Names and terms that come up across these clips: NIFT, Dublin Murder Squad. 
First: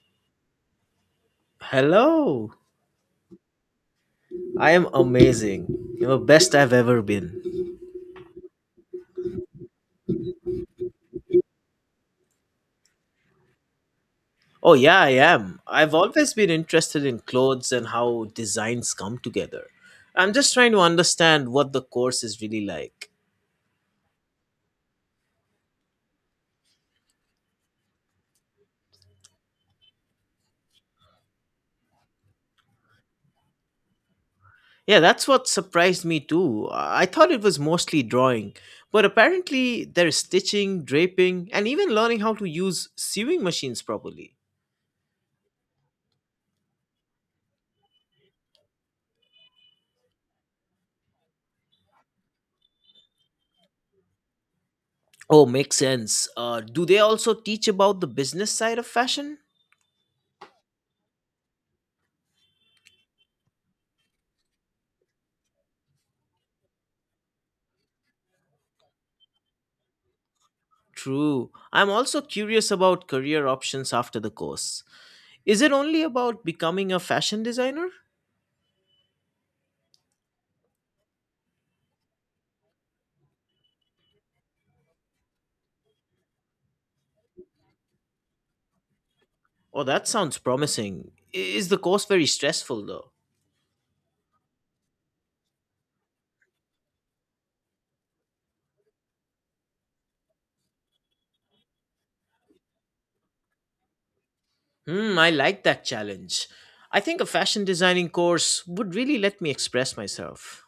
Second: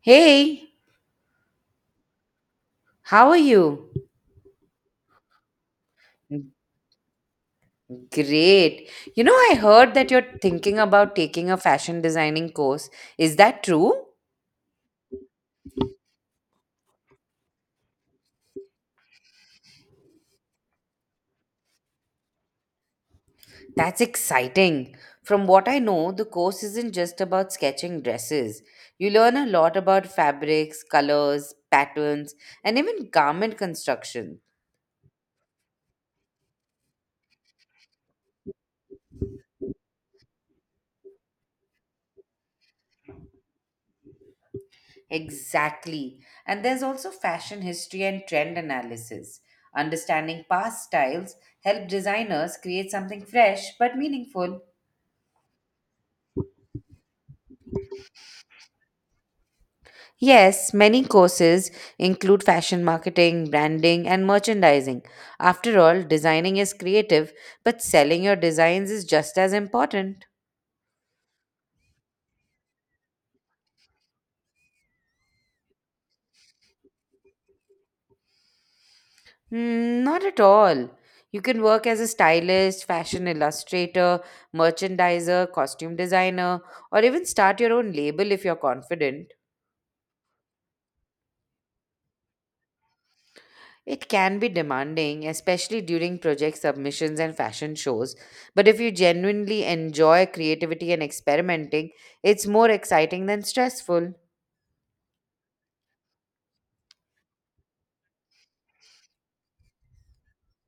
Hey, Hello. how are you? I am amazing. You're the best I've ever been. Great. You know, I heard that you're thinking about taking a fashion designing course. Is that true? Oh, yeah, I am. I've always been interested in clothes and how designs come together. I'm just trying to understand what the course is really like. That's exciting. From what I know, the course isn't just about sketching dresses. You learn a lot about fabrics, colors, patterns, and even garment construction. Yeah, that's what surprised me too. I thought it was mostly drawing, but apparently there's stitching, draping, and even learning how to use sewing machines properly. Exactly. And there's also fashion history and trend analysis. Understanding past styles help designers create something fresh but meaningful. Oh, makes sense. Do they also teach about the business side of fashion? Yes, many courses include fashion marketing, branding, and merchandising. After all, designing is creative, but selling your designs is just as important. True. I'm also curious about career options after the course. Is it only about becoming a fashion designer? Hmm, not at all. You can work as a stylist, fashion illustrator, merchandiser, costume designer, or even start your own label if you're confident. Oh, that sounds promising. Is the course very stressful though? It can be demanding, especially during project submissions and fashion shows. But if you genuinely enjoy creativity and experimenting, it's more exciting than stressful. Hmm, I like that challenge. I think a fashion designing course would really let me express myself.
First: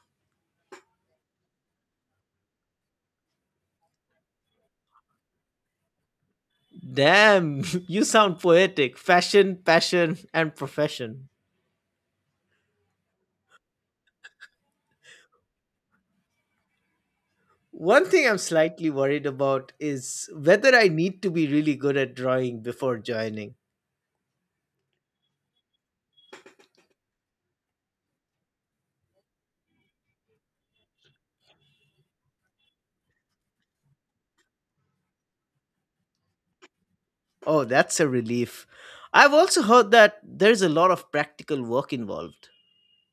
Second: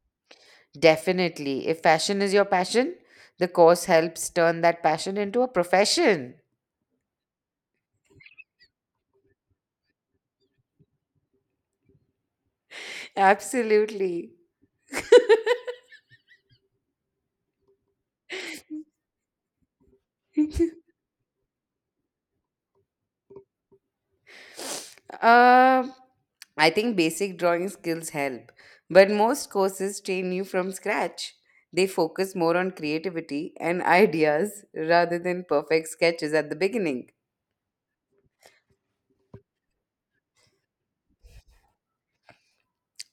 Definitely. If fashion is your passion, the course helps turn that passion into a profession. Damn, you sound poetic. Fashion, passion, and profession. Absolutely. One thing I'm slightly worried about is whether I need to be really good at drawing before joining. Uh, I think basic drawing skills help, but most courses train you from scratch. They focus more on creativity and ideas rather than perfect sketches at the beginning. Oh, that's a relief. I've also heard that there's a lot of practical work involved.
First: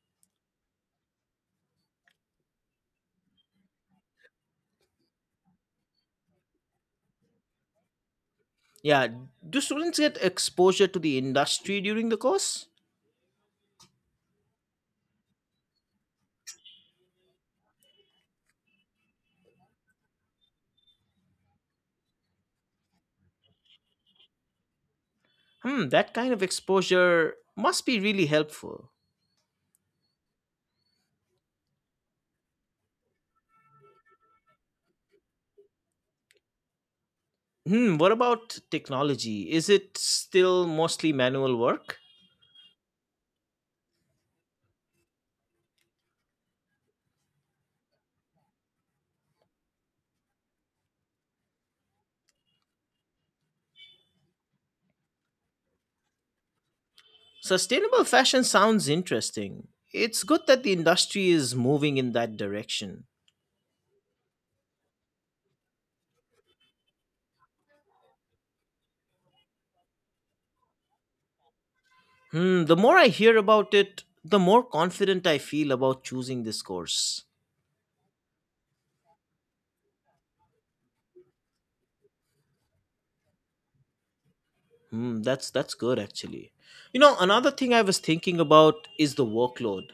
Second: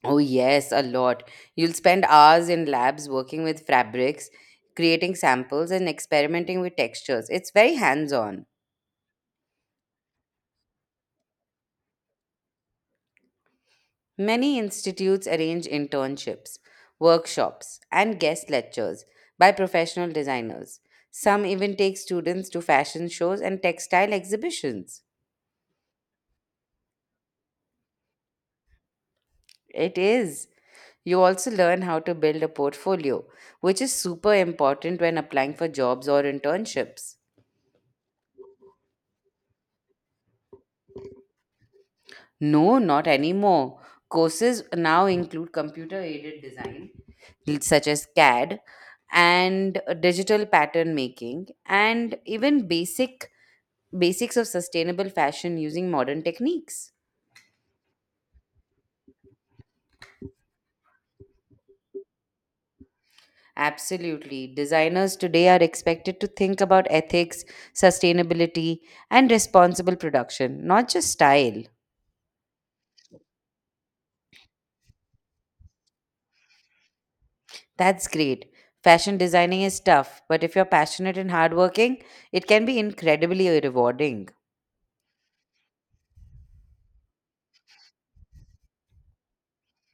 Oh, yes, a lot. You'll spend hours in labs working with fabrics, creating samples, and experimenting with textures. It's very hands on. Yeah, do students get exposure to the industry during the course? Many institutes arrange internships, workshops, and guest lectures by professional designers. Some even take students to fashion shows and textile exhibitions. Hmm, that kind of exposure must be really helpful. It is. You also learn how to build a portfolio, which is super important when applying for jobs or internships. Hmm, what about technology? Is it still mostly manual work? No, not anymore. Courses now include computer aided design, such as CAD, and digital pattern making, and even Basics of sustainable fashion using modern techniques. Sustainable fashion sounds interesting. It's good that the industry is moving in that direction. Absolutely. Designers today are expected to think about ethics, sustainability, and responsible production, not just style. Hmm, the more I hear about it, the more confident I feel about choosing this course. That's great. Fashion designing is tough, but if you're passionate and hardworking, it can be incredibly rewarding. Hmm, that's good actually. You know, another thing I was thinking about is the workload.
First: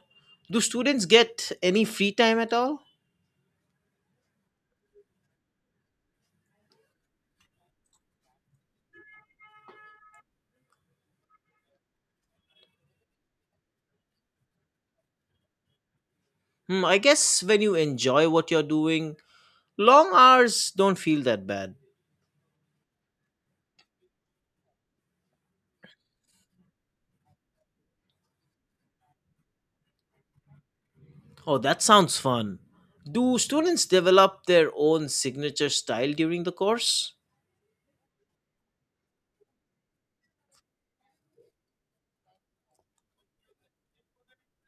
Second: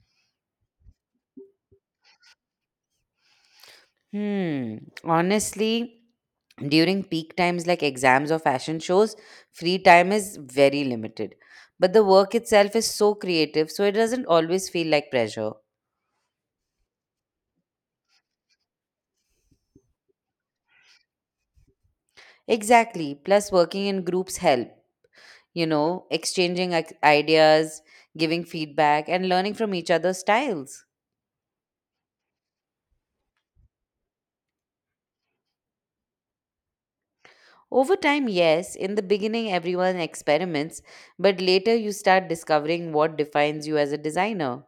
Do students get any free time at all? Hmm. Honestly, during peak times like exams or fashion shows, free time is very limited. But the work itself is so creative, so it doesn't always feel like pressure. Hmm, I guess when you enjoy what you're doing, long hours don't feel that bad. Exactly. Plus, working in groups help, exchanging ideas, giving feedback, and learning from each other's styles. Oh, that sounds fun. Do students develop their own signature style during the course? Over time, yes, in the beginning, everyone experiments, but later you start discovering what defines you as a designer.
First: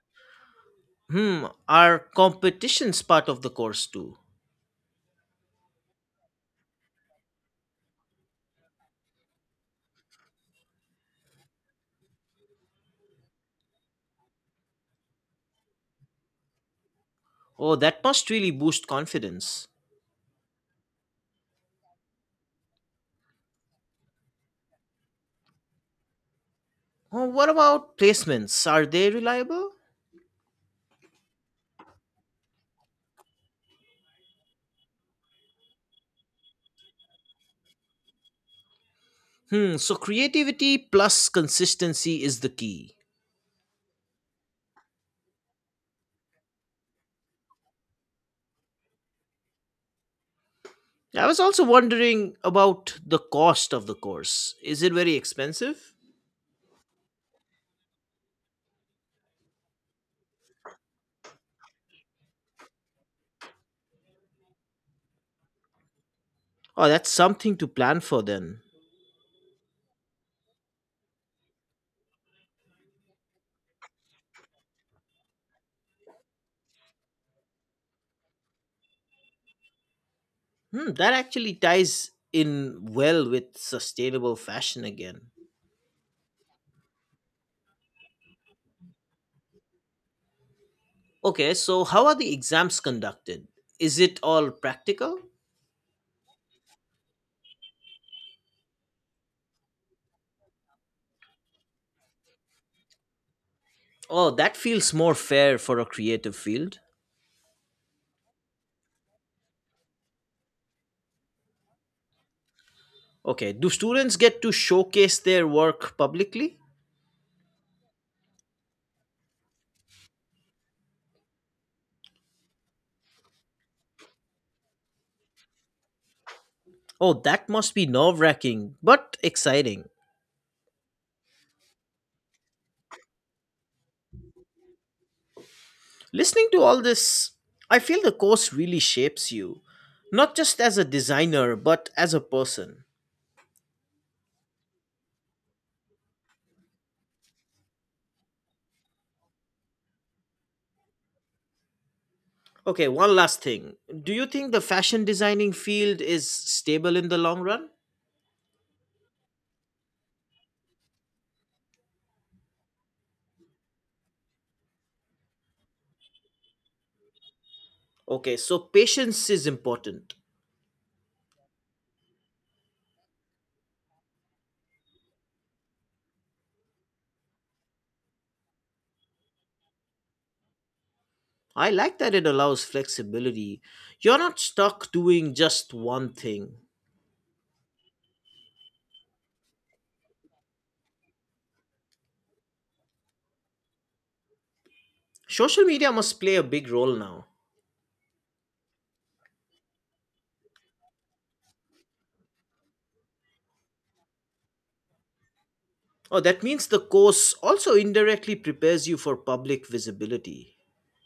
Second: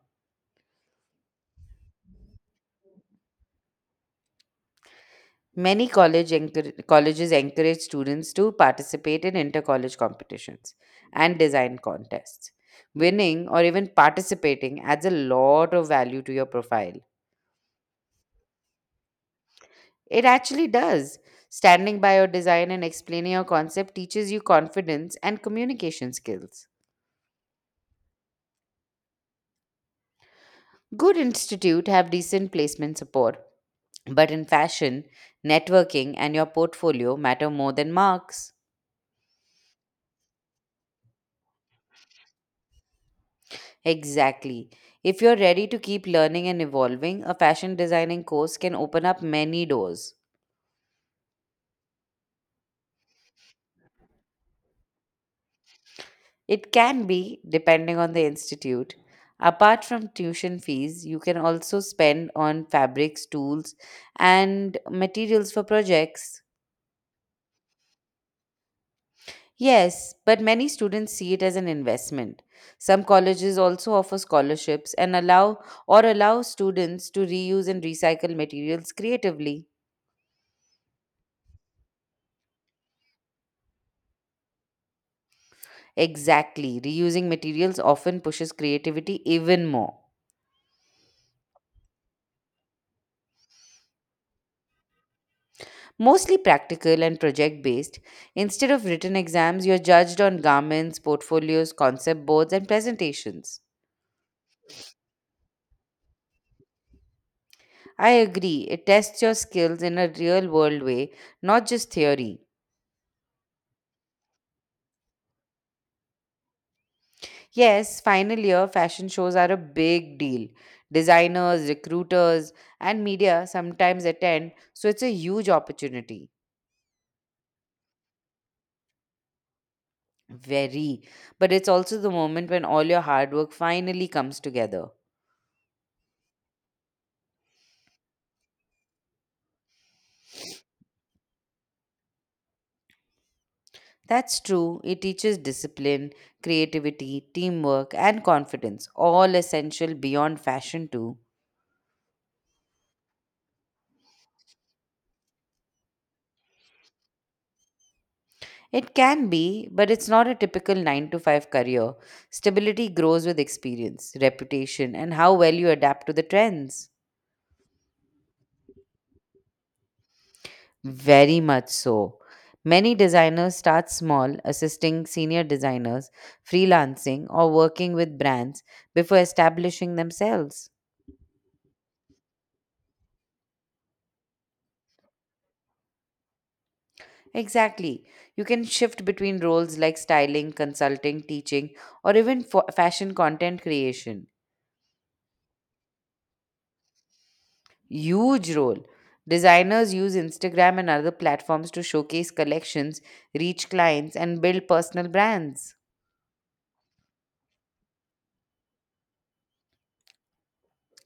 Hmm, are competitions part of the course too? Many colleges encourage students to participate in inter college competitions and design contests. Winning or even participating adds a lot of value to your profile. Oh, that must really boost confidence. It actually does. Standing by your design and explaining your concept teaches you confidence and communication skills. Oh, what about placements? Are they reliable? Good institute have decent placement support, but in fashion, networking and your portfolio matter more than marks. Hmm, so creativity plus consistency is the key. Exactly. If you're ready to keep learning and evolving, a fashion designing course can open up many doors. I was also wondering about the cost of the course. Is it very expensive? It can be, depending on the institute. Apart from tuition fees, you can also spend on fabrics, tools, and materials for projects. Oh, that's something to plan for then. Yes, but many students see it as an investment. Some colleges also offer scholarships and allow students to reuse and recycle materials creatively. Hmm, that actually ties in well with sustainable fashion again. Exactly, reusing materials often pushes creativity even more. Okay, so how are the exams conducted? Is it all practical? Mostly practical and project based. Instead of written exams, you're judged on garments, portfolios, concept boards, and presentations. Oh, that feels more fair for a creative field. I agree, it tests your skills in a real world way, not just theory. Okay, do students get to showcase their work publicly? Yes, final year fashion shows are a big deal. Designers, recruiters, and media sometimes attend, so it's a huge opportunity. Oh, that must be nerve wracking, but exciting. Very. But it's also the moment when all your hard work finally comes together. Listening to all this, I feel the course really shapes you, not just as a designer, but as a person. That's true. It teaches discipline, creativity, teamwork, and confidence, all essential beyond fashion, too. Okay, one last thing. Do you think the fashion designing field is stable in the long run? It can be, but it's not a typical 9 to 5 career. Stability grows with experience, reputation, and how well you adapt to the trends. Okay, so patience is important. Very much so. Many designers start small, assisting senior designers, freelancing, or working with brands before establishing themselves. I like that it allows flexibility. You're not stuck doing just one thing. Exactly. You can shift between roles like styling, consulting, teaching, or even fashion content creation. Social media must play a big role now. Huge role. Designers use Instagram and other platforms to showcase collections, reach clients, and build personal brands. Oh, that means the course also indirectly prepares you for public visibility.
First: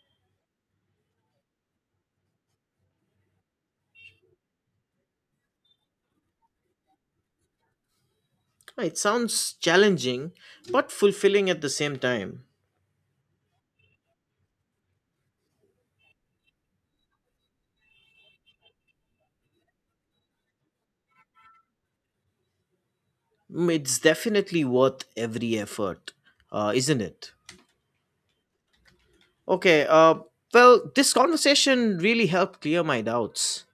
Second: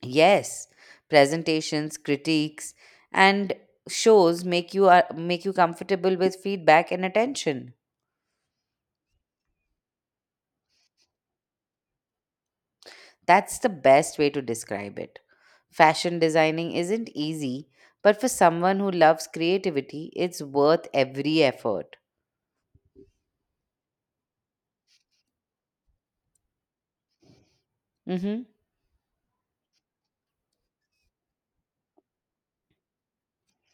Yes, presentations, critiques, and shows make you comfortable with feedback and attention. Well, it sounds challenging, but fulfilling at the same time. That's the best way to describe it. Fashion designing isn't easy, but for someone who loves creativity, it's worth every effort. Mm, it's definitely worth every effort, isn't it? Mm-hmm. Okay, well, this conversation really helped clear my doubts.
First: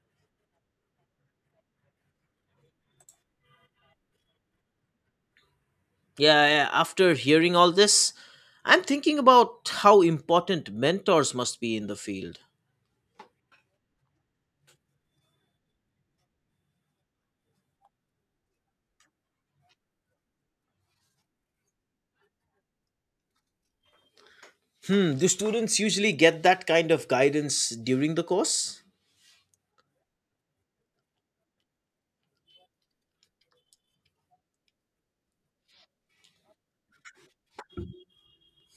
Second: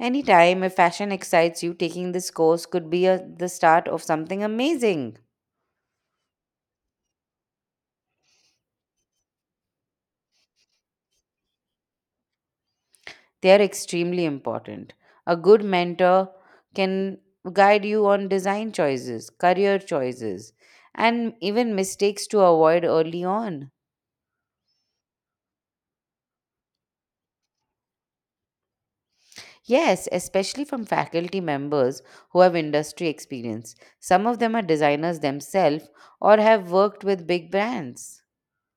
Anytime if fashion excites you, taking this course could be the start of something amazing. Yeah, yeah, after hearing all this, I'm thinking about how important mentors must be in the field. They are extremely important. A good mentor can guide you on design choices, career choices, and even mistakes to avoid early on. Hmm, do students usually get that kind of guidance during the course? Yes, especially from faculty members who have industry experience. Some of them are designers themselves or have worked with big brands.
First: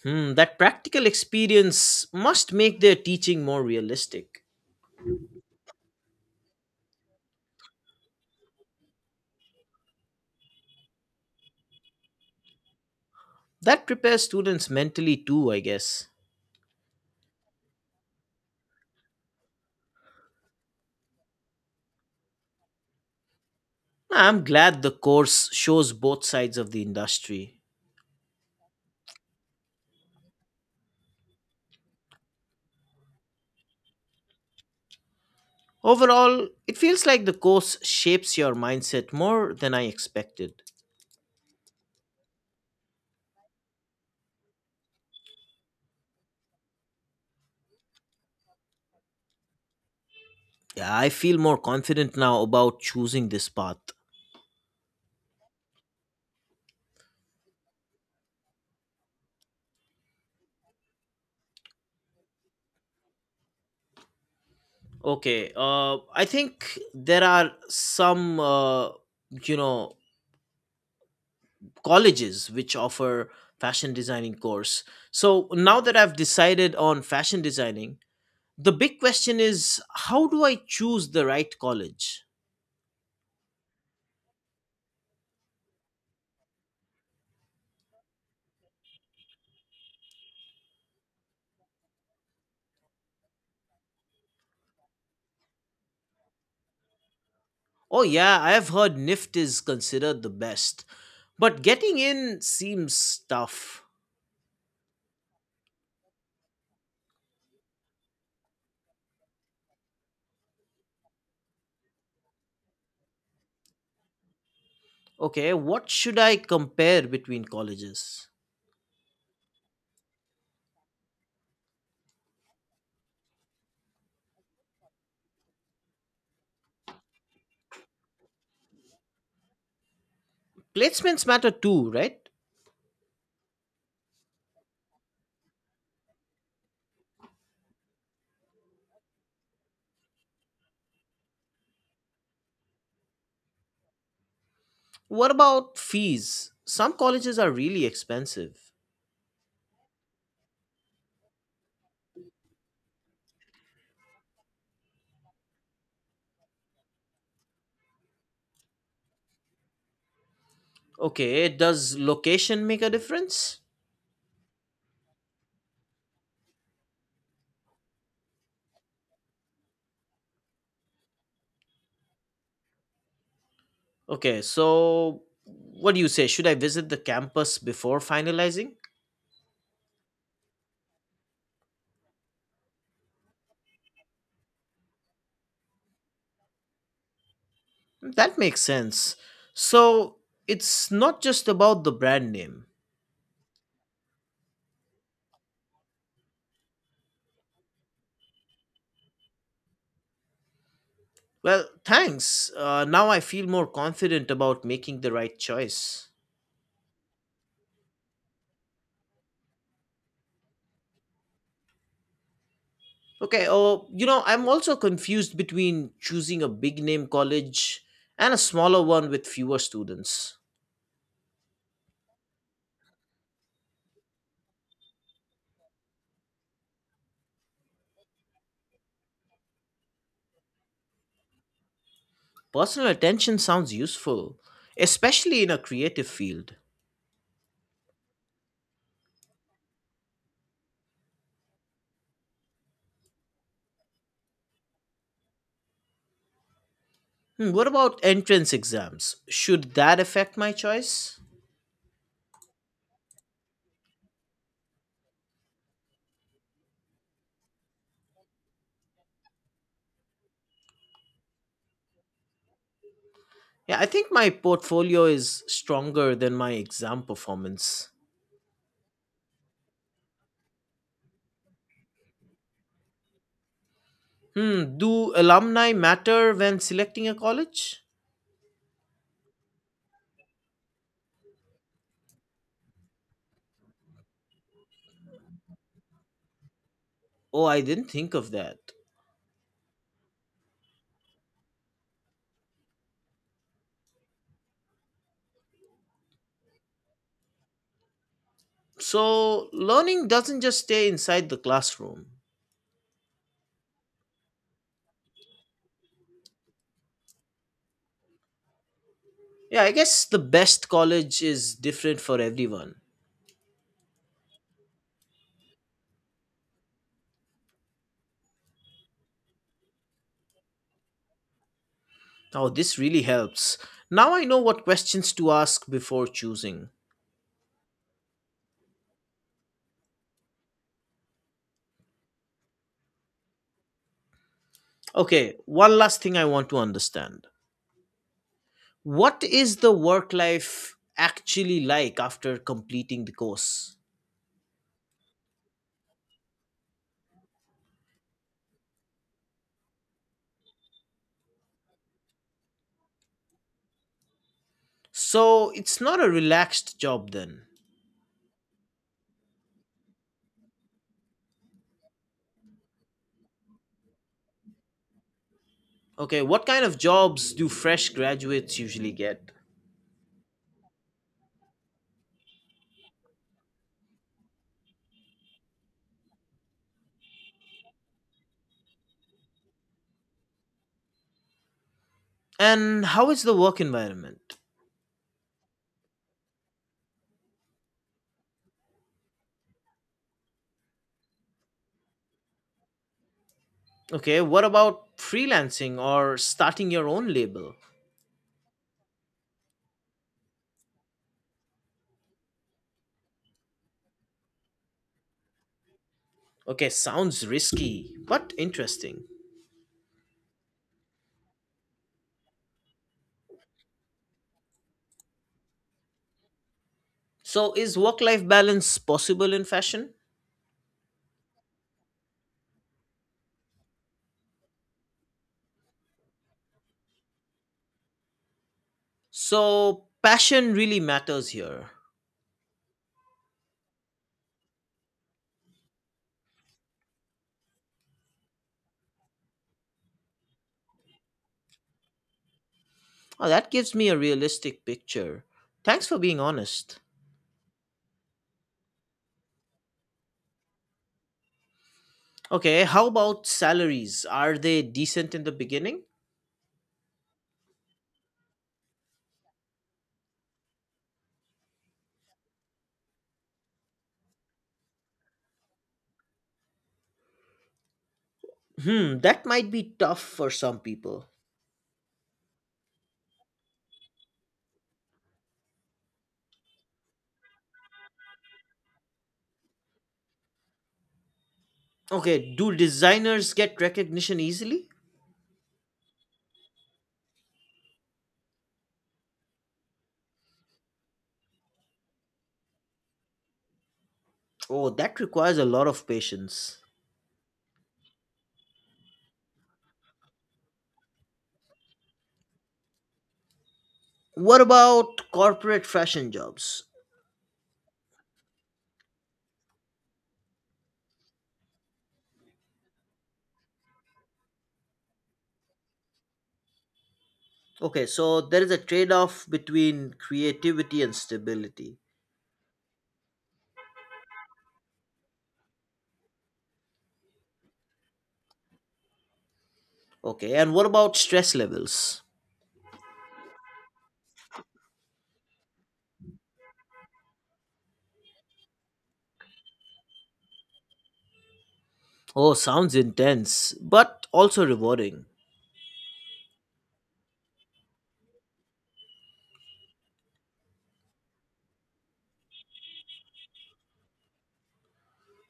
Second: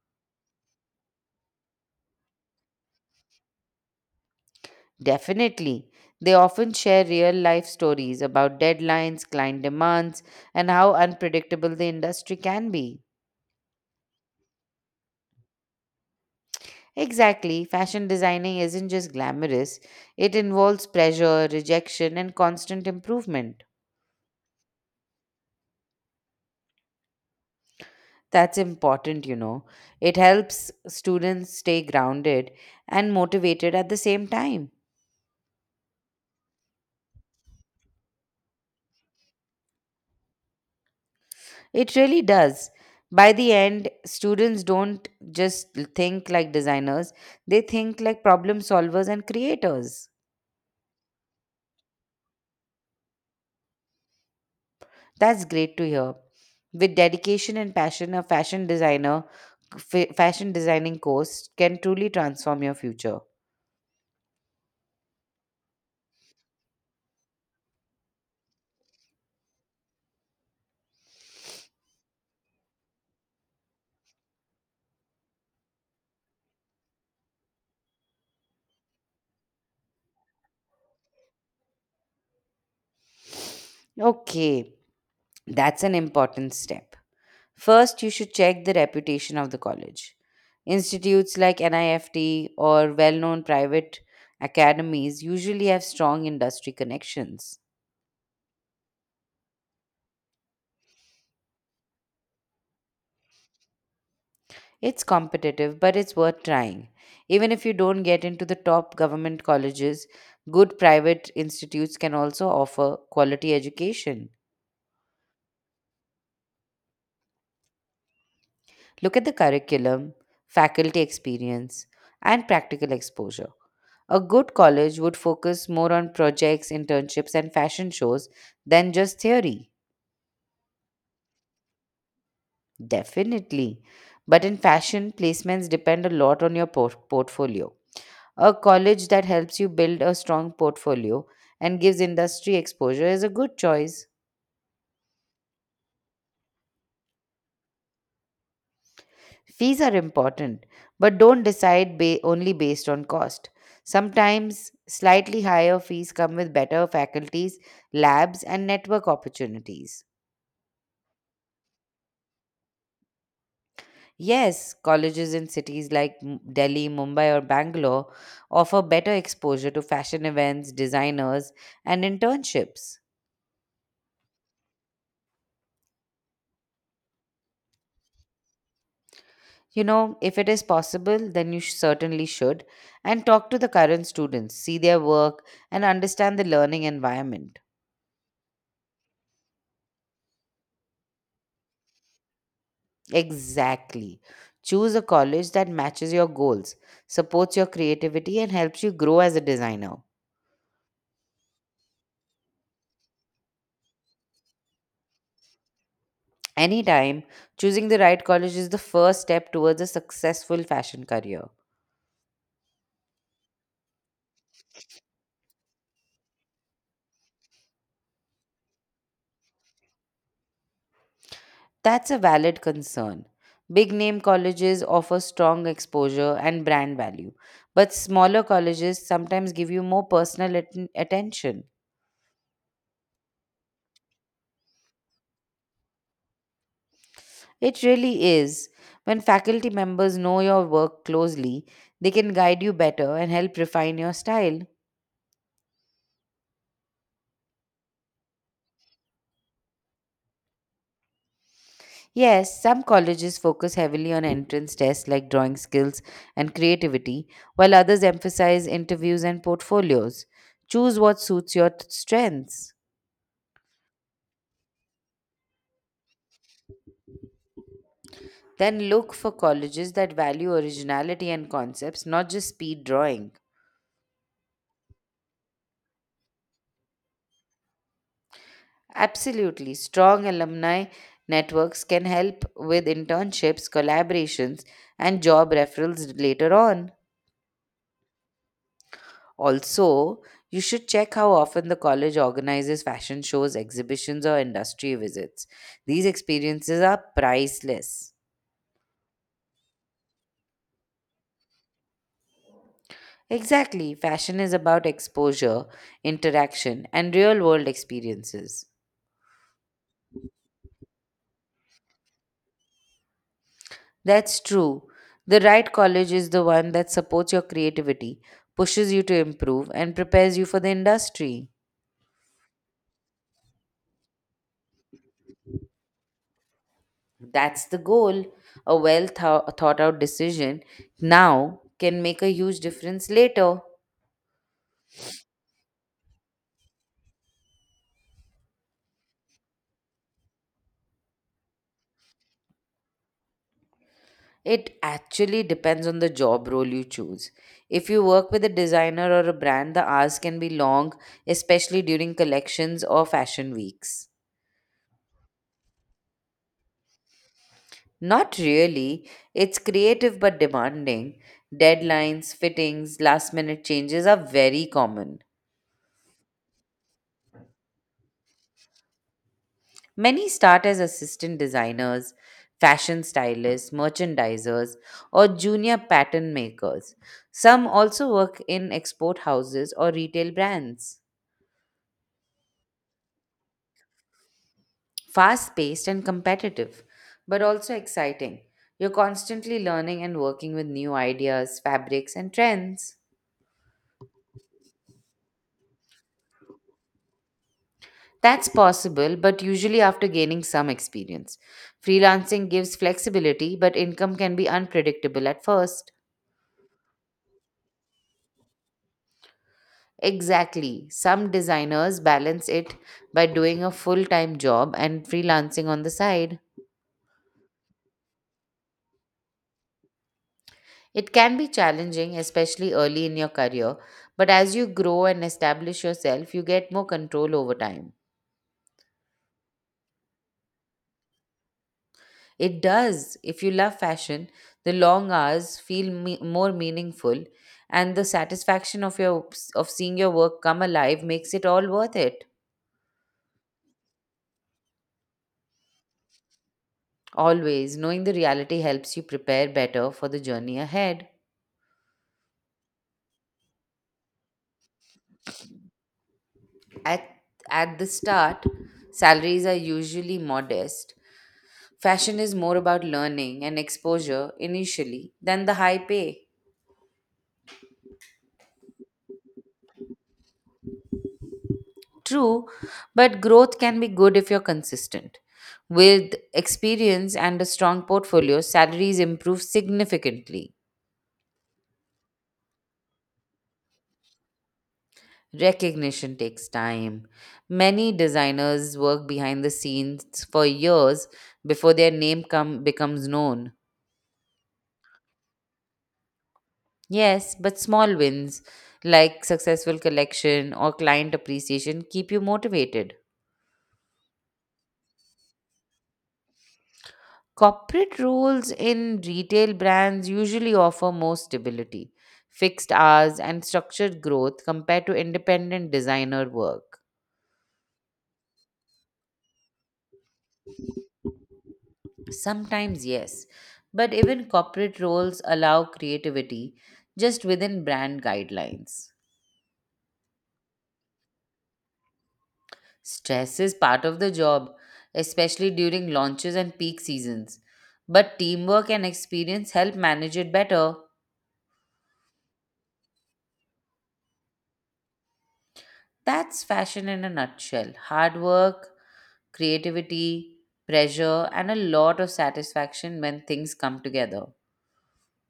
Hmm, that practical experience must make their teaching more realistic. Definitely. They often share real life stories about deadlines, client demands, and how unpredictable the industry can be. That prepares students mentally too, I guess. Exactly, fashion designing isn't just glamorous, it involves pressure, rejection, and constant improvement. I'm glad the course shows both sides of the industry. That's important, you know. It helps students stay grounded and motivated at the same time. Overall, it feels like the course shapes your mindset more than I expected. It really does. By the end, students don't just think like designers, they think like problem solvers and creators. Yeah, I feel more confident now about choosing this path. That's great to hear. With dedication and passion, a fashion designing course can truly transform your future. Okay, I think there are some, you know, colleges which offer fashion designing course. So now that I've decided on fashion designing, the big question is, how do I choose the right college? Okay, that's an important step. First, you should check the reputation of the college. Institutes like NIFT or well known private academies usually have strong industry connections. Oh, yeah, I have heard NIFT is considered the best, but getting in seems tough. It's competitive, but it's worth trying. Even if you don't get into the top government colleges, good private institutes can also offer quality education. Okay, what should I compare between colleges? Look at the curriculum, faculty experience, and practical exposure. A good college would focus more on projects, internships, and fashion shows than just theory. Placements matter too, right? Definitely. But in fashion, placements depend a lot on your portfolio. A college that helps you build a strong portfolio and gives industry exposure is a good choice. What about fees? Some colleges are really expensive. Fees are important, but don't only based on cost. Sometimes slightly higher fees come with better faculties, labs, and network opportunities. Okay, does location make a difference? Yes, colleges in cities like Delhi, Mumbai, or Bangalore offer better exposure to fashion events, designers, and internships. Okay, so what do you say? Should I visit the campus before finalizing? You know, if it is possible, then you certainly should. And talk to the current students, see their work, and understand the learning environment. That makes sense. So it's not just about the brand name. Exactly. Choose a college that matches your goals, supports your creativity, and helps you grow as a designer. Well, thanks. Now I feel more confident about making the right choice. Anytime, choosing the right college is the first step towards a successful fashion career. Okay, oh, you know, I'm also confused between choosing a big name college and a smaller one with fewer students. That's a valid concern. Big name colleges offer strong exposure and brand value, but smaller colleges sometimes give you more personal attention. Personal attention sounds useful, especially in a creative field. It really is. When faculty members know your work closely, they can guide you better and help refine your style. Hmm, what about entrance exams? Should that affect my choice? Yes, some colleges focus heavily on entrance tests like drawing skills and creativity, while others emphasize interviews and portfolios. Choose what suits your strengths. Yeah, I think my portfolio is stronger than my exam performance. Then look for colleges that value originality and concepts, not just speed drawing. Hmm, do alumni matter when selecting a college? Absolutely, strong alumni networks can help with internships, collaborations, and job referrals later on. Oh, I didn't think of that. Also, you should check how often the college organizes fashion shows, exhibitions, or industry visits. These experiences are priceless. So, learning doesn't just stay inside the classroom. Exactly, fashion is about exposure, interaction, and real world experiences. Yeah, I guess the best college is different for everyone. That's true. The right college is the one that supports your creativity, pushes you to improve, and prepares you for the industry. Oh, this really helps. Now I know what questions to ask before choosing. That's the goal. A well thought out decision now can make a huge difference later. Okay, one last thing I want to understand. What is the work life actually like after completing the course? It actually depends on the job role you choose. If you work with a designer or a brand, the hours can be long, especially during collections or fashion weeks. So it's not a relaxed job then. Not really. It's creative but demanding. Deadlines, fittings, last minute changes are very common. Okay, what kind of jobs do fresh graduates usually get? Many start as assistant designers, fashion stylists, merchandisers, or junior pattern makers. Some also work in export houses or retail brands. And how is the work environment? Fast paced and competitive, but also exciting. You're constantly learning and working with new ideas, fabrics, and trends. Okay, what about freelancing or starting your own label? That's possible, but usually after gaining some experience. Freelancing gives flexibility, but income can be unpredictable at first. Okay, sounds risky, but interesting. Exactly. Some designers balance it by doing a full time job and freelancing on the side. So is work life balance possible in fashion? It can be challenging, especially early in your career, but as you grow and establish yourself, you get more control over time. So passion really matters here. It does. If you love fashion, the long hours feel more meaningful, and the satisfaction of seeing your work come alive makes it all worth it. Oh, that gives me a realistic picture. Thanks for being honest. Always knowing the reality helps you prepare better for the journey ahead. Okay, how about salaries? Are they decent in the beginning? At at the start, salaries are usually modest. Fashion is more about learning and exposure initially than the high pay. Hmm, that might be tough for some people. True, but growth can be good if you're consistent. With experience and a strong portfolio, salaries improve significantly. Okay, do designers get recognition easily? Recognition takes time. Many designers work behind the scenes for years before becomes known. Oh, that requires a lot of patience. Yes, but small wins like successful collection or client appreciation keep you motivated. What about corporate fashion jobs? Corporate roles in retail brands usually offer more stability, fixed hours, and structured growth compared to independent designer work. Okay, so there is a trade off between creativity and stability. Sometimes, yes, but even corporate roles allow creativity just within brand guidelines. Okay, and what about stress levels? Stress is part of the job, especially during launches and peak seasons, but teamwork and experience help manage it better. Oh, sounds intense, but also rewarding. That's fashion in a nutshell hard work, creativity, pressure, and a lot of satisfaction when things come together.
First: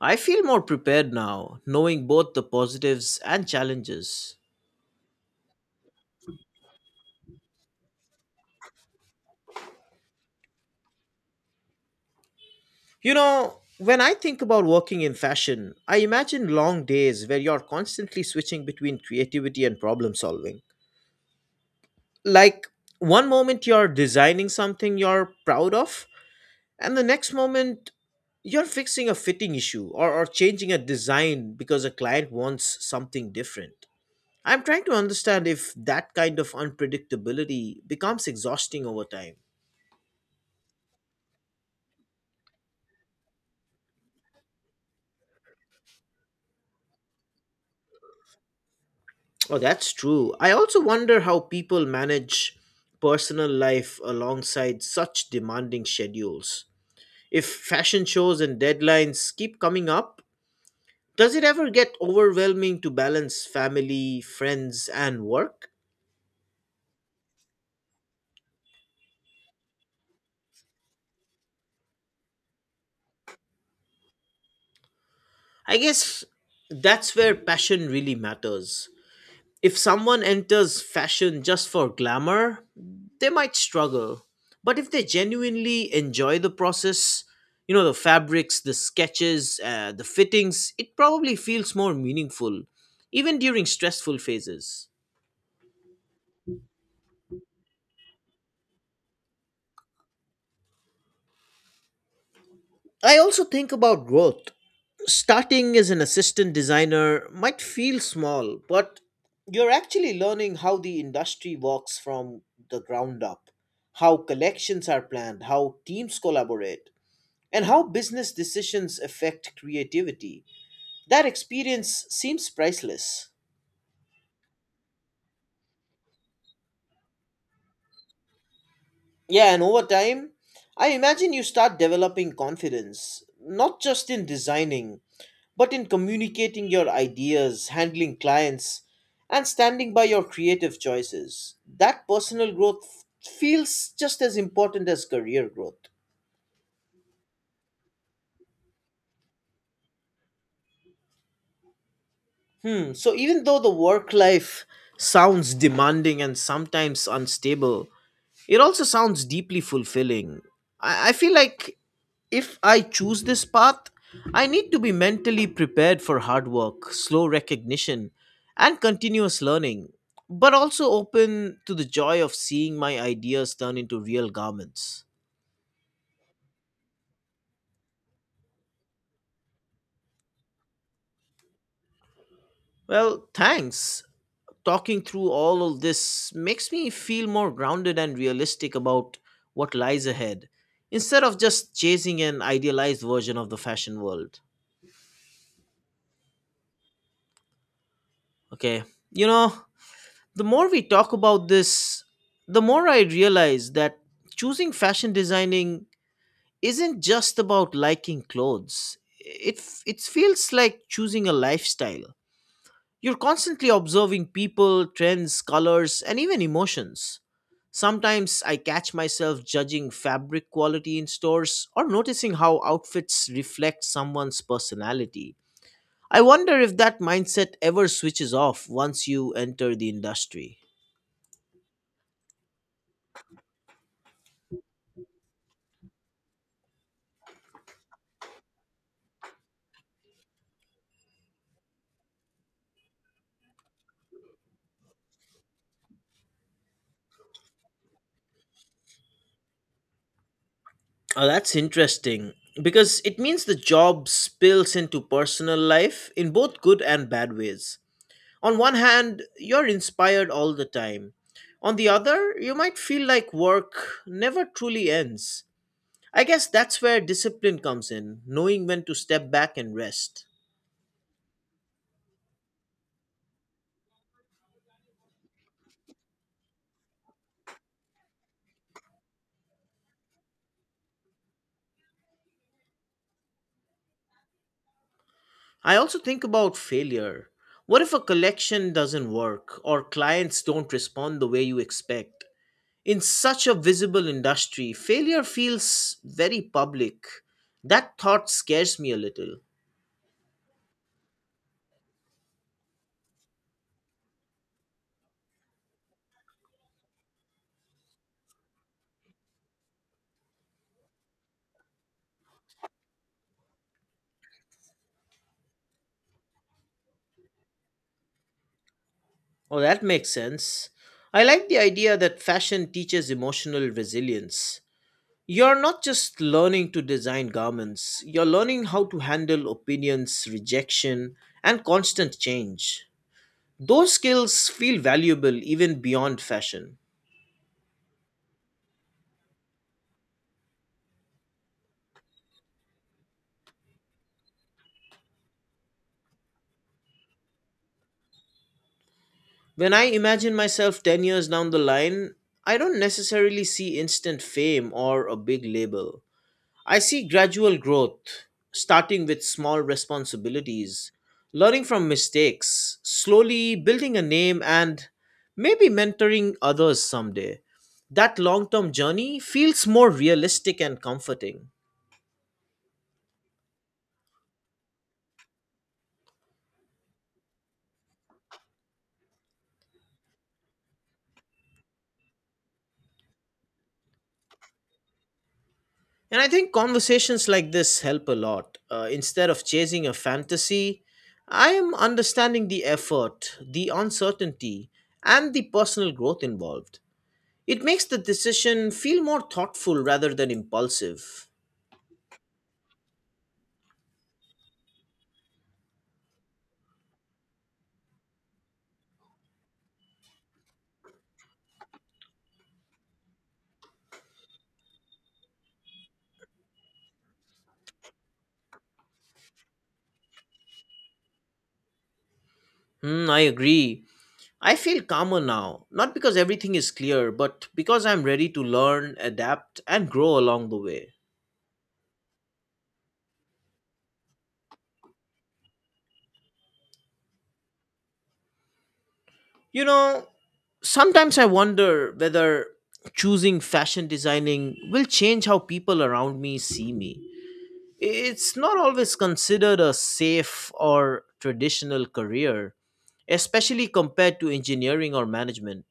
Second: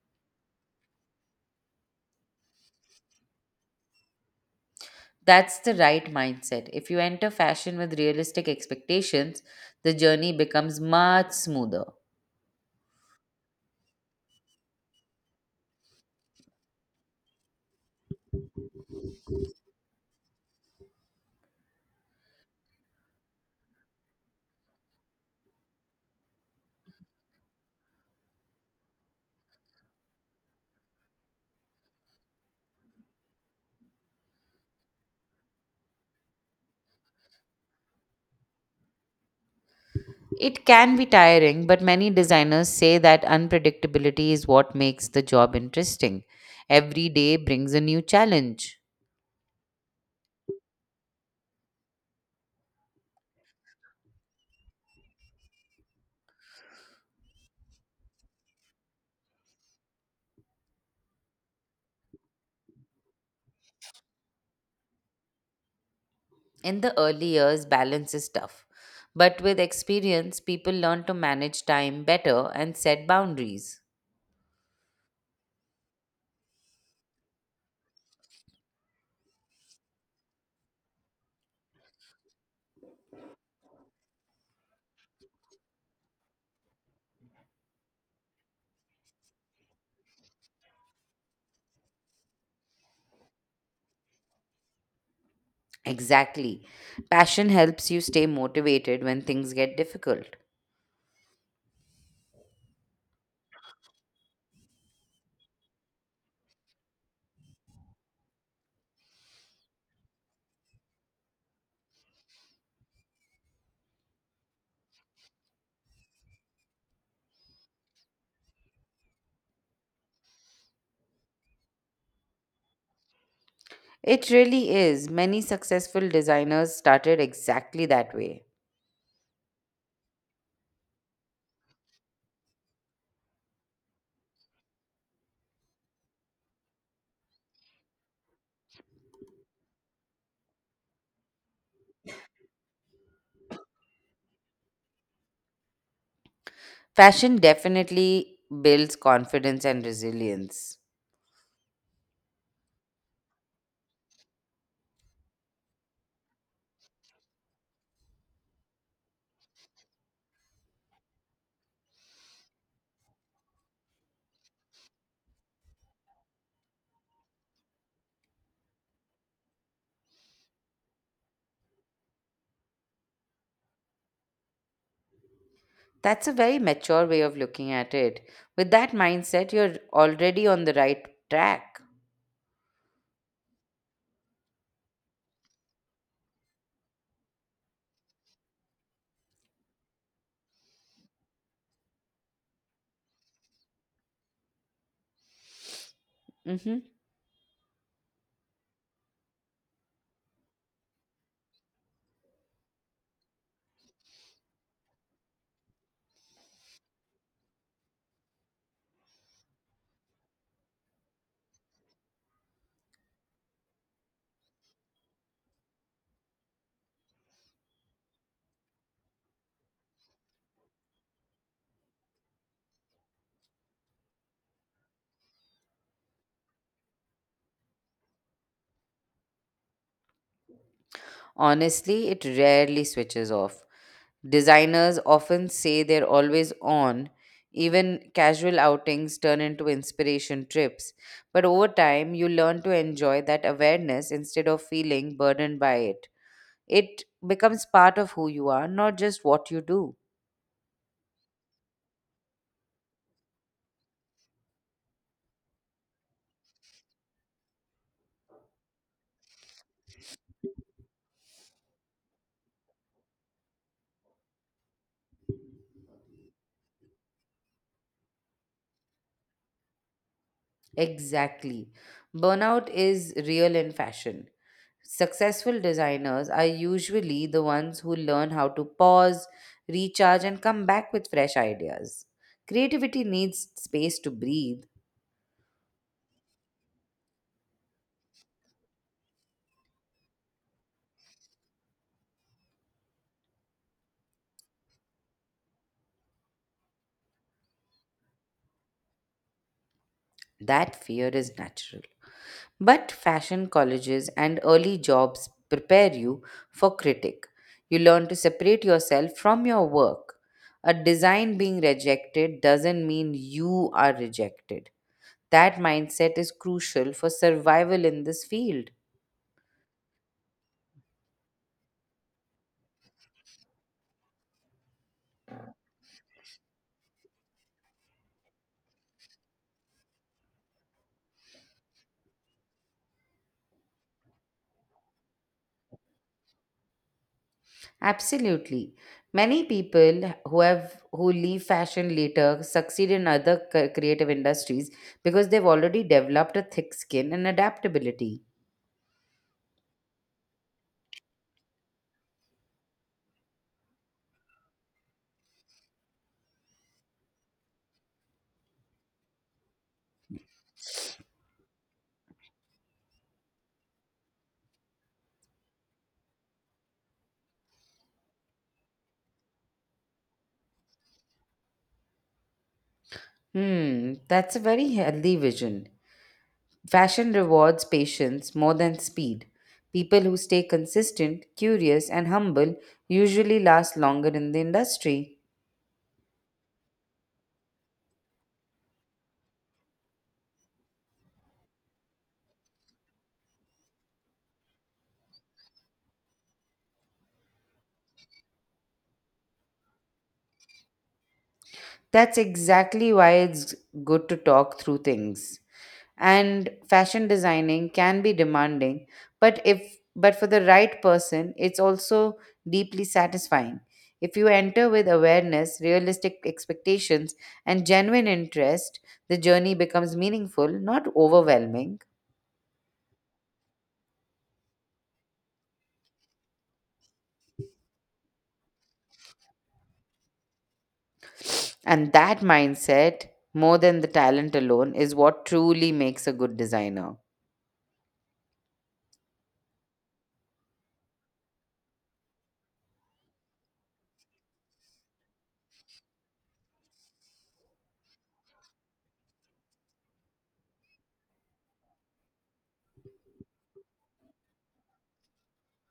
I feel more prepared now, knowing both the positives and challenges. That's the right mindset. If you enter fashion with realistic expectations, the journey becomes much smoother. You know, when I think about working in fashion, I imagine long days where you're constantly switching between creativity and problem solving. Like, one moment you're designing something you're proud of, and the next moment you're fixing a fitting issue or changing a design because a client wants something different. I'm trying to understand if that kind of unpredictability becomes exhausting over time. It can be tiring, but many designers say that unpredictability is what makes the job interesting. Every day brings a new challenge. Oh, that's true. I also wonder how people manage personal life alongside such demanding schedules. If fashion shows and deadlines keep coming up, does it ever get overwhelming to balance family, friends, and work? In the early years, balance is tough. But with experience, people learn to manage time better and set boundaries. I guess that's where passion really matters. If someone enters fashion just for glamour, they might struggle. But if they genuinely enjoy the process, you know, the fabrics, the sketches, the fittings, it probably feels more meaningful, even during stressful phases. Exactly. Passion helps you stay motivated when things get difficult. I also think about growth. Starting as an assistant designer might feel small, but you're actually learning how the industry works from the ground up, how collections are planned, how teams collaborate, and how business decisions affect creativity. That experience seems priceless. It really is. Many successful designers started exactly that way. Yeah, and over time, I imagine you start developing confidence, not just in designing, but in communicating your ideas, handling clients, and standing by your creative choices. That personal growth feels just as important as career growth. Fashion definitely builds confidence and resilience. Hmm, so even though the work life sounds demanding and sometimes unstable, it also sounds deeply fulfilling. I feel like if I choose this path, I need to be mentally prepared for hard work, slow recognition, and continuous learning, but also open to the joy of seeing my ideas turn into real garments. That's a very mature way of looking at it. With that mindset, you're already on the right track. Well, thanks. Talking through all of this makes me feel more grounded and realistic about what lies ahead instead of just chasing an idealized version of the fashion world. Mhm. Okay, you know, the more we talk about this, the more I realize that choosing fashion designing isn't just about liking clothes. It feels like choosing a lifestyle. You're constantly observing people, trends, colors, and even emotions. Sometimes I catch myself judging fabric quality in stores or noticing how outfits reflect someone's personality. I wonder if that mindset ever switches off once you enter the industry. Honestly, it rarely switches off. Designers often say they're always on. Even casual outings turn into inspiration trips. But over time, you learn to enjoy that awareness instead of feeling burdened by it. It becomes part of who you are, not just what you do. Oh, that's interesting because it means the job spills into personal life in both good and bad ways. On one hand, you're inspired all the time. On the other, you might feel like work never truly ends. I guess that's where discipline comes in, knowing when to step back and rest. Exactly. Burnout is real in fashion. Successful designers are usually the ones who learn how to pause, recharge, and come back with fresh ideas. Creativity needs space to breathe. I also think about failure. What if a collection doesn't work or clients don't respond the way you expect? In such a visible industry, failure feels very public. That thought scares me a little. That fear is natural. But fashion colleges and early jobs prepare you for critique. You learn to separate yourself from your work. A design being rejected doesn't mean you are rejected. That mindset is crucial for survival in this field. Oh, that makes sense. I like the idea that fashion teaches emotional resilience. You're not just learning to design garments, you're learning how to handle opinions, rejection, and constant change. Those skills feel valuable even beyond fashion. Absolutely. Many people who leave fashion later succeed in other creative industries because they've already developed a thick skin and adaptability. When I imagine myself 10 years down the line, I don't necessarily see instant fame or a big label. I see gradual growth, starting with small responsibilities, learning from mistakes, slowly building a name, and maybe mentoring others someday. That long term journey feels more realistic and comforting. Hmm, that's a very healthy vision. Fashion rewards patience more than speed. People who stay consistent, curious, and humble usually last longer in the industry. And I think conversations like this help a lot. Instead of chasing a fantasy, I am understanding the effort, the uncertainty, and the personal growth involved. It makes the decision feel more thoughtful rather than impulsive. That's exactly why it's good to talk through things. And fashion designing can be demanding, but if but for the right person it's also deeply satisfying. If you enter with awareness, realistic expectations, and genuine interest, the journey becomes meaningful, not overwhelming. Hmm, I agree. I feel calmer now, not because everything is clear, but because I'm ready to learn, adapt, and grow along the way. And that mindset, more than the talent alone, is what truly makes a good designer. You know, sometimes I wonder whether choosing fashion designing will change how people around me see me. It's not always considered a safe or traditional career, especially compared to engineering or management.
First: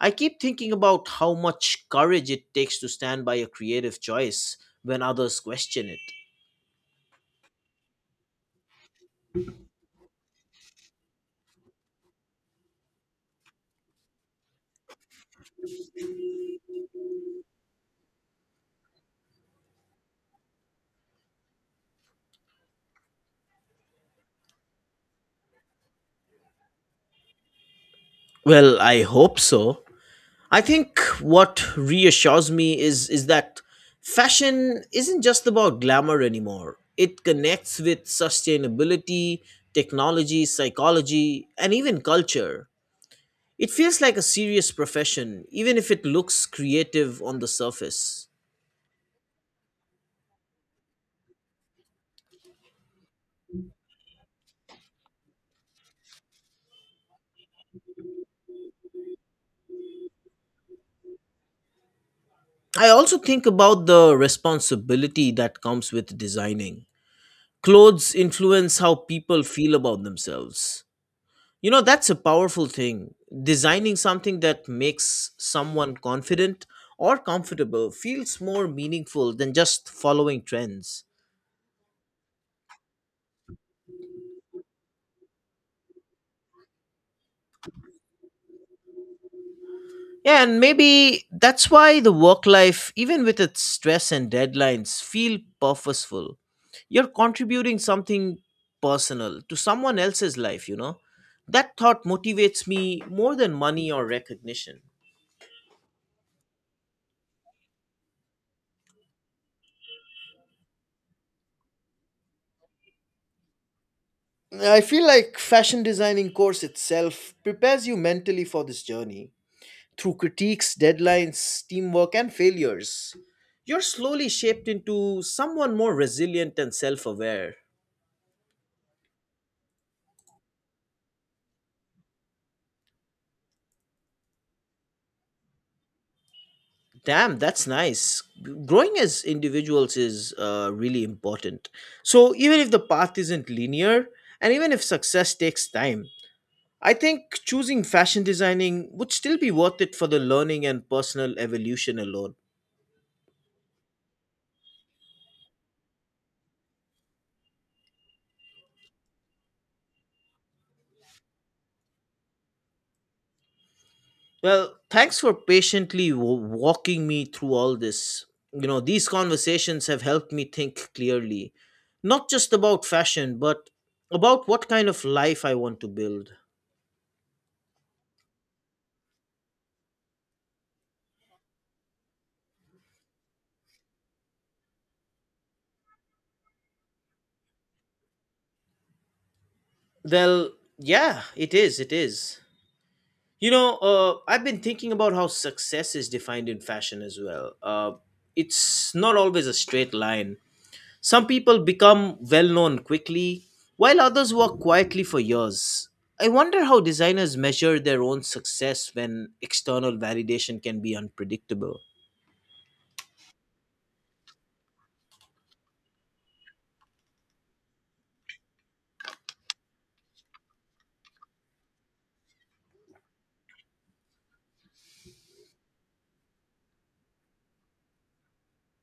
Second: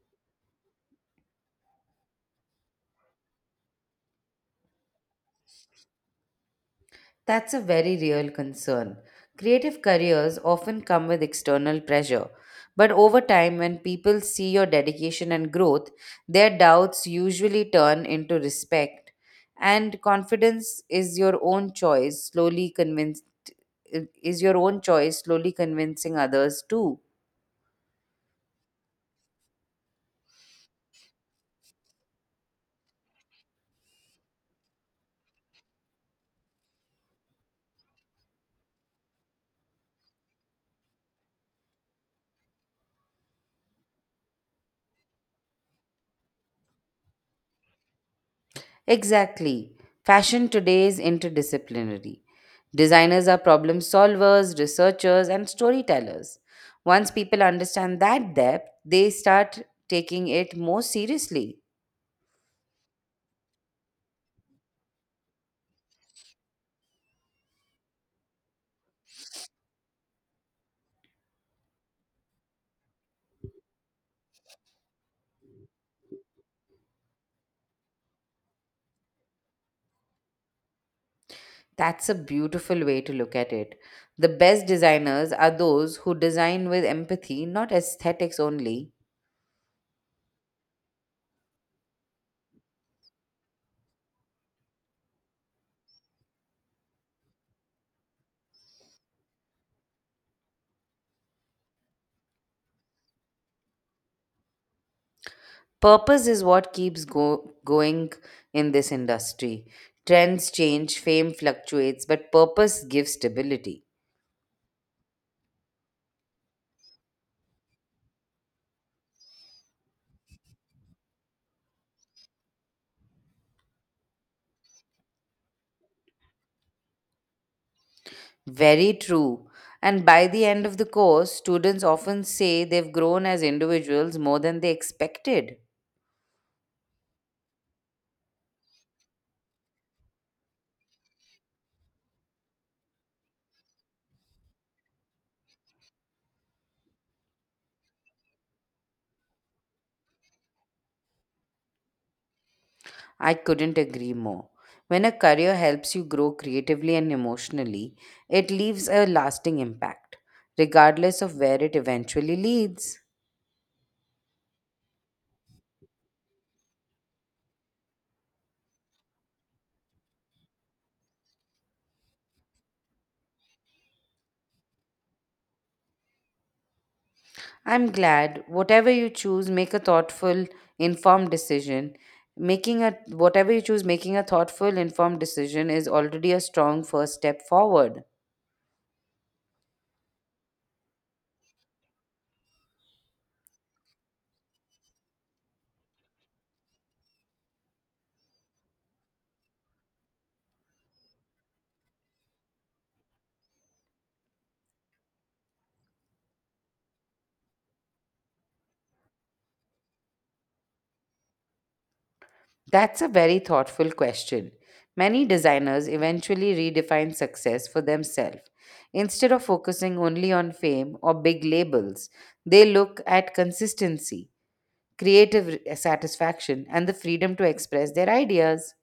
I keep thinking about how much courage it takes to stand by a creative choice when others question it. That's a very real concern. Creative careers often come with external pressure, but over time, when people see your dedication and growth, their doubts usually turn into respect. And confidence is your own choice, slowly convincing others too. Well, I hope so. I think what reassures me is that fashion isn't just about glamour anymore. It connects with sustainability, technology, psychology, and even culture. It feels like a serious profession, even if it looks creative on the surface. Exactly. Fashion today is interdisciplinary. Designers are problem solvers, researchers, and storytellers. Once people understand that depth, they start taking it more seriously. I also think about the responsibility that comes with designing. Clothes influence how people feel about themselves. You know, that's a powerful thing. Designing something that makes someone confident or comfortable feels more meaningful than just following trends. That's a beautiful way to look at it. The best designers are those who design with empathy, not aesthetics only. Yeah, and maybe that's why the work life, even with its stress and deadlines, feel purposeful. You're contributing something personal to someone else's life, you know? That thought motivates me more than money or recognition. Purpose is what keeps going in this industry. Trends change, fame fluctuates, but purpose gives stability. I feel like fashion designing course itself prepares you mentally for this journey. Through critiques, deadlines, teamwork, and failures, you're slowly shaped into someone more resilient and self aware. Very true. And by the end of the course, students often say they've grown as individuals more than they expected. Damn, that's nice. Growing as individuals is really important. So, even if the path isn't linear, and even if success takes time, I think choosing fashion designing would still be worth it for the learning and personal evolution alone. I couldn't agree more. When a career helps you grow creatively and emotionally, it leaves a lasting impact, regardless of where it eventually leads. Well, thanks for patiently walking me through all this. You know, these conversations have helped me think clearly, not just about fashion, but about what kind of life I want to build. I'm glad. Whatever you choose, make a thoughtful, informed decision. Making a whatever you choose, Making a thoughtful, informed decision is already a strong first step forward. Well, yeah, it is. You know, I've been thinking about how success is defined in fashion as well. It's not always a straight line. Some people become well known quickly, while others work quietly for years. I wonder how designers measure their own success when external validation can be unpredictable. That's a very thoughtful question. Many designers eventually redefine success for themselves. Instead of focusing only on fame or big labels, they look at consistency, satisfaction, and the freedom to express their ideas.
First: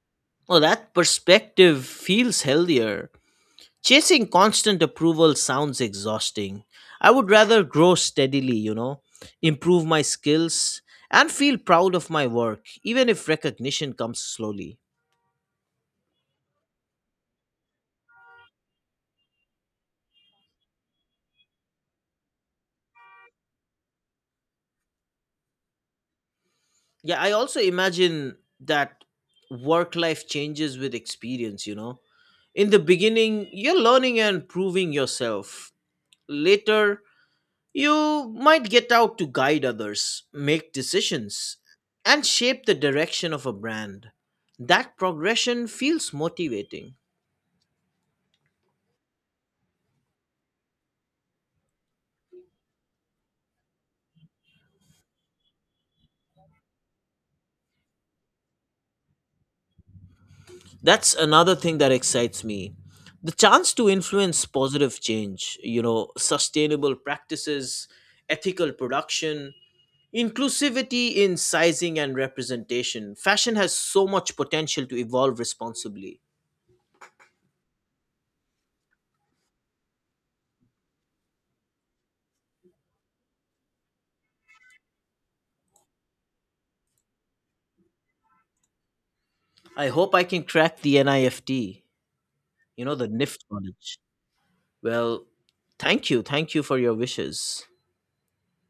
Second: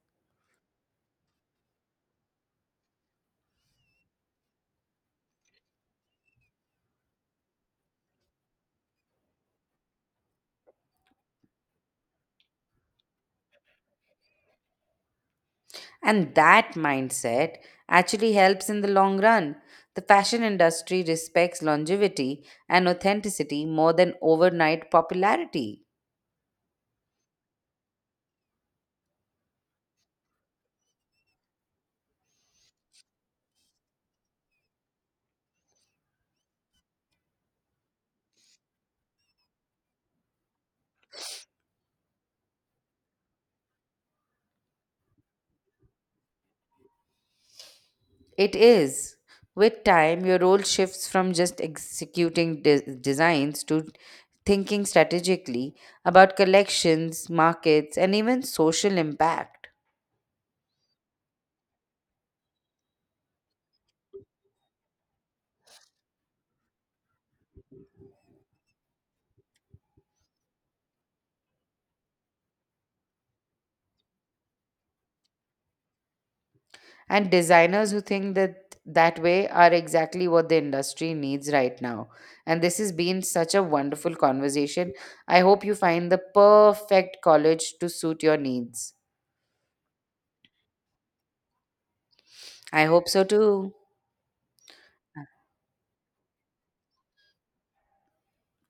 Well, that perspective feels healthier. Chasing constant approval sounds exhausting. I would rather grow steadily, you know, improve my skills, and feel proud of my work, even if recognition comes slowly. And that mindset actually helps in the long run. The fashion industry respects longevity and authenticity more than overnight popularity. Yeah, I also imagine that work life changes with experience, you know. In the beginning, you're learning and proving yourself. Later, you might get out to guide others, make decisions, and shape the direction of a brand. That progression feels motivating. It is. With time, your role shifts from just executing designs to thinking strategically about collections, markets, and even social impact. That's another thing that excites me. The chance to influence positive change, you know, sustainable practices, ethical production, inclusivity in sizing and representation. Fashion has so much potential to evolve responsibly. And designers who think that way are exactly what the industry needs right now. And this has been such a wonderful conversation. I hope you find the perfect college to suit your needs. I hope I can crack the NIFT, I you know, hope the so NIFT too. college. Well, thank you. Thank you for your wishes.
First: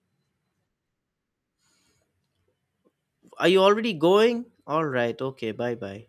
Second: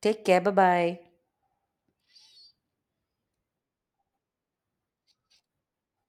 Take care. Bye bye. Are you already going? All right. Okay. Bye bye.